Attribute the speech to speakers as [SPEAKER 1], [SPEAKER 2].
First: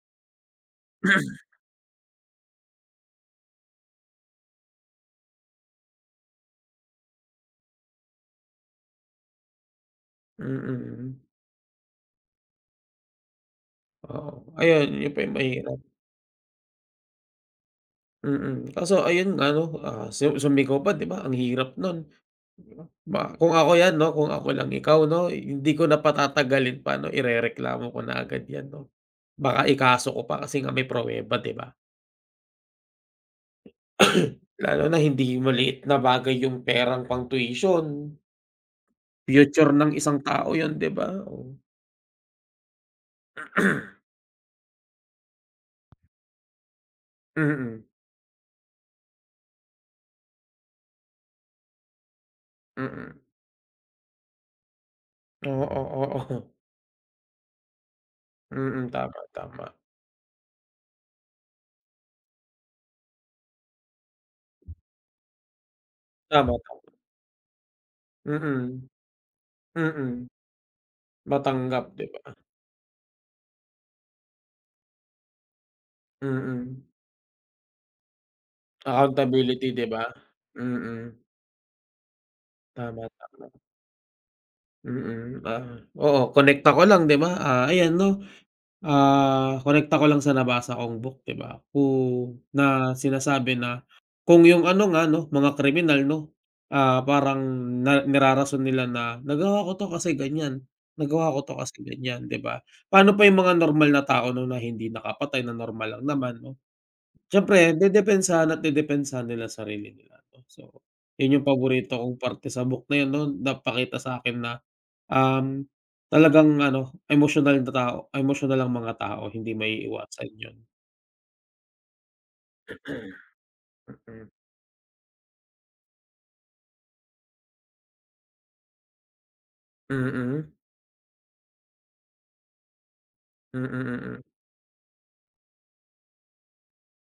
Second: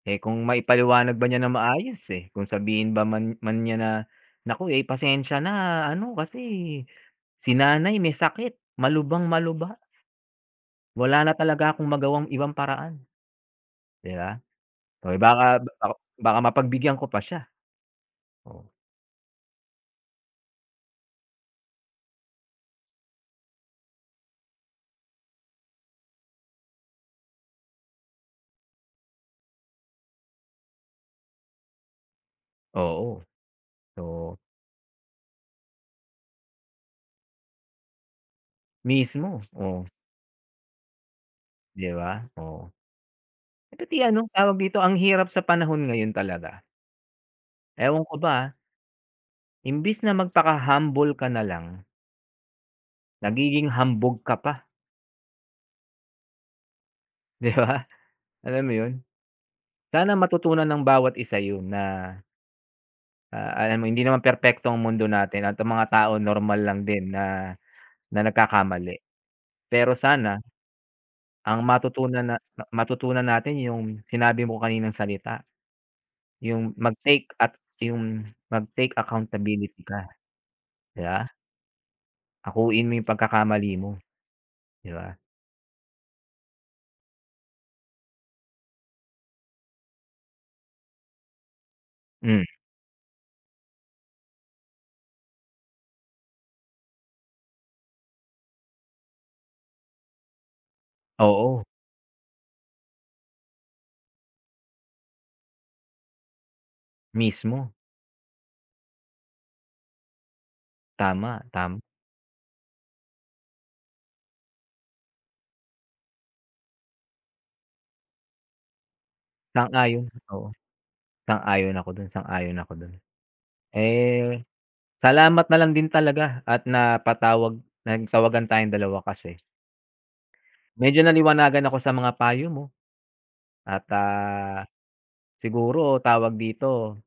[SPEAKER 1] Eh, kung maipaliwanag ba niya ng maayos, eh. Kung sabihin ba man man niya na, "Naku, eh, pasensya na ano kasi si nanay may sakit. Malubang-malubha."
[SPEAKER 2] Mm.
[SPEAKER 1] "Wala na talaga akong magawang ibang paraan," di
[SPEAKER 2] Oo.
[SPEAKER 1] ba?
[SPEAKER 2] Ayun, yun
[SPEAKER 1] Oh,
[SPEAKER 2] pa
[SPEAKER 1] eh,
[SPEAKER 2] yung
[SPEAKER 1] baka
[SPEAKER 2] mahirap.
[SPEAKER 1] baka baka mapagbigyan ko pa siya. Oh.
[SPEAKER 2] Mm. Kaso ayun ano, ah, su sumigaw pa, di ba? Ang hirap nun, di ba? Kung ako 'yan 'no, kung ako lang ikaw 'no, hindi ko na patatagalin pa 'no, irereklamo ko na agad 'yan 'no. Baka ikaso ko pa kasi nga may pruweba, di ba?
[SPEAKER 1] Oo. So
[SPEAKER 2] Lalo na hindi maliit na bagay yung perang pang-tuition.
[SPEAKER 1] Mismo,
[SPEAKER 2] Future
[SPEAKER 1] oh.
[SPEAKER 2] ng isang tao yun, di ba? Oh.
[SPEAKER 1] Di ba? Oo. Pati ano, tawag dito, ang hirap sa panahon ngayon talaga.
[SPEAKER 2] Mm.
[SPEAKER 1] Ewan ko ba, ah. Imbes na magpaka-humble ka na lang
[SPEAKER 2] Mm.
[SPEAKER 1] nagiging hambog ka pa.
[SPEAKER 2] Oo, oo.
[SPEAKER 1] Di ba? Alam mo
[SPEAKER 2] Mm.
[SPEAKER 1] yun?
[SPEAKER 2] Tama, tama.
[SPEAKER 1] Sana matutunan ng bawat isa yun na ah, alam mo hindi naman perpekto ang mundo natin at mga tao
[SPEAKER 2] Tama,
[SPEAKER 1] normal lang
[SPEAKER 2] tama.
[SPEAKER 1] din na na
[SPEAKER 2] Mm.
[SPEAKER 1] nagkakamali. Pero
[SPEAKER 2] Mm.
[SPEAKER 1] sana, ang
[SPEAKER 2] Matanggap, di
[SPEAKER 1] matutunan
[SPEAKER 2] ba?
[SPEAKER 1] na matutunan natin yung sinabi mo kaninang salita. Yung
[SPEAKER 2] Mm.
[SPEAKER 1] mag-take at yung mag-take
[SPEAKER 2] Accountability,
[SPEAKER 1] accountability
[SPEAKER 2] di ba?
[SPEAKER 1] ka. Di
[SPEAKER 2] Mm.
[SPEAKER 1] ba? Akuin mo yung
[SPEAKER 2] Tama, tama.
[SPEAKER 1] pagkakamali mo. Di ba?
[SPEAKER 2] Mm. Ah, oo, konekta ko lang di ba, ah, ayan 'no, ah, konekta ko lang sa nabasa kong book, di ba? Kung
[SPEAKER 1] Hmm.
[SPEAKER 2] na sinasabi na kung yung ano nga 'no, mga kriminal 'no, ah, parang na nirarason nila na nagawa ko 'to kasi ganyan. Nagawa ko 'to
[SPEAKER 1] Oo.
[SPEAKER 2] kasi ganyan, di ba? Pa'no pa yung mga normal na tao 'no na hindi nakapatay, na normal lang naman 'no.
[SPEAKER 1] Mismo.
[SPEAKER 2] Siyempre dedepensahan at dedepensahan nila sarili nila 'no. So, yun
[SPEAKER 1] Tama,
[SPEAKER 2] yung
[SPEAKER 1] tama.
[SPEAKER 2] paborito kong parte sa book na yun 'no. Napakita sa'kin na, um, talagang ano, emosyonal na tao emosyonal ang mga tao hindi
[SPEAKER 1] Sang-ayon.
[SPEAKER 2] maiiwasan
[SPEAKER 1] Oo.
[SPEAKER 2] yun.
[SPEAKER 1] Sang-ayon ako dun. Sang-ayon ako dun.
[SPEAKER 2] Mm.
[SPEAKER 1] Eh, salamat na lang din talaga at napatawag nagtawagan tayong dalawa kasi
[SPEAKER 2] Mm.
[SPEAKER 1] medyo naliwanagan ako sa mga payo mo
[SPEAKER 2] Mm,
[SPEAKER 1] at,
[SPEAKER 2] mm.
[SPEAKER 1] ah, siguro tawag dito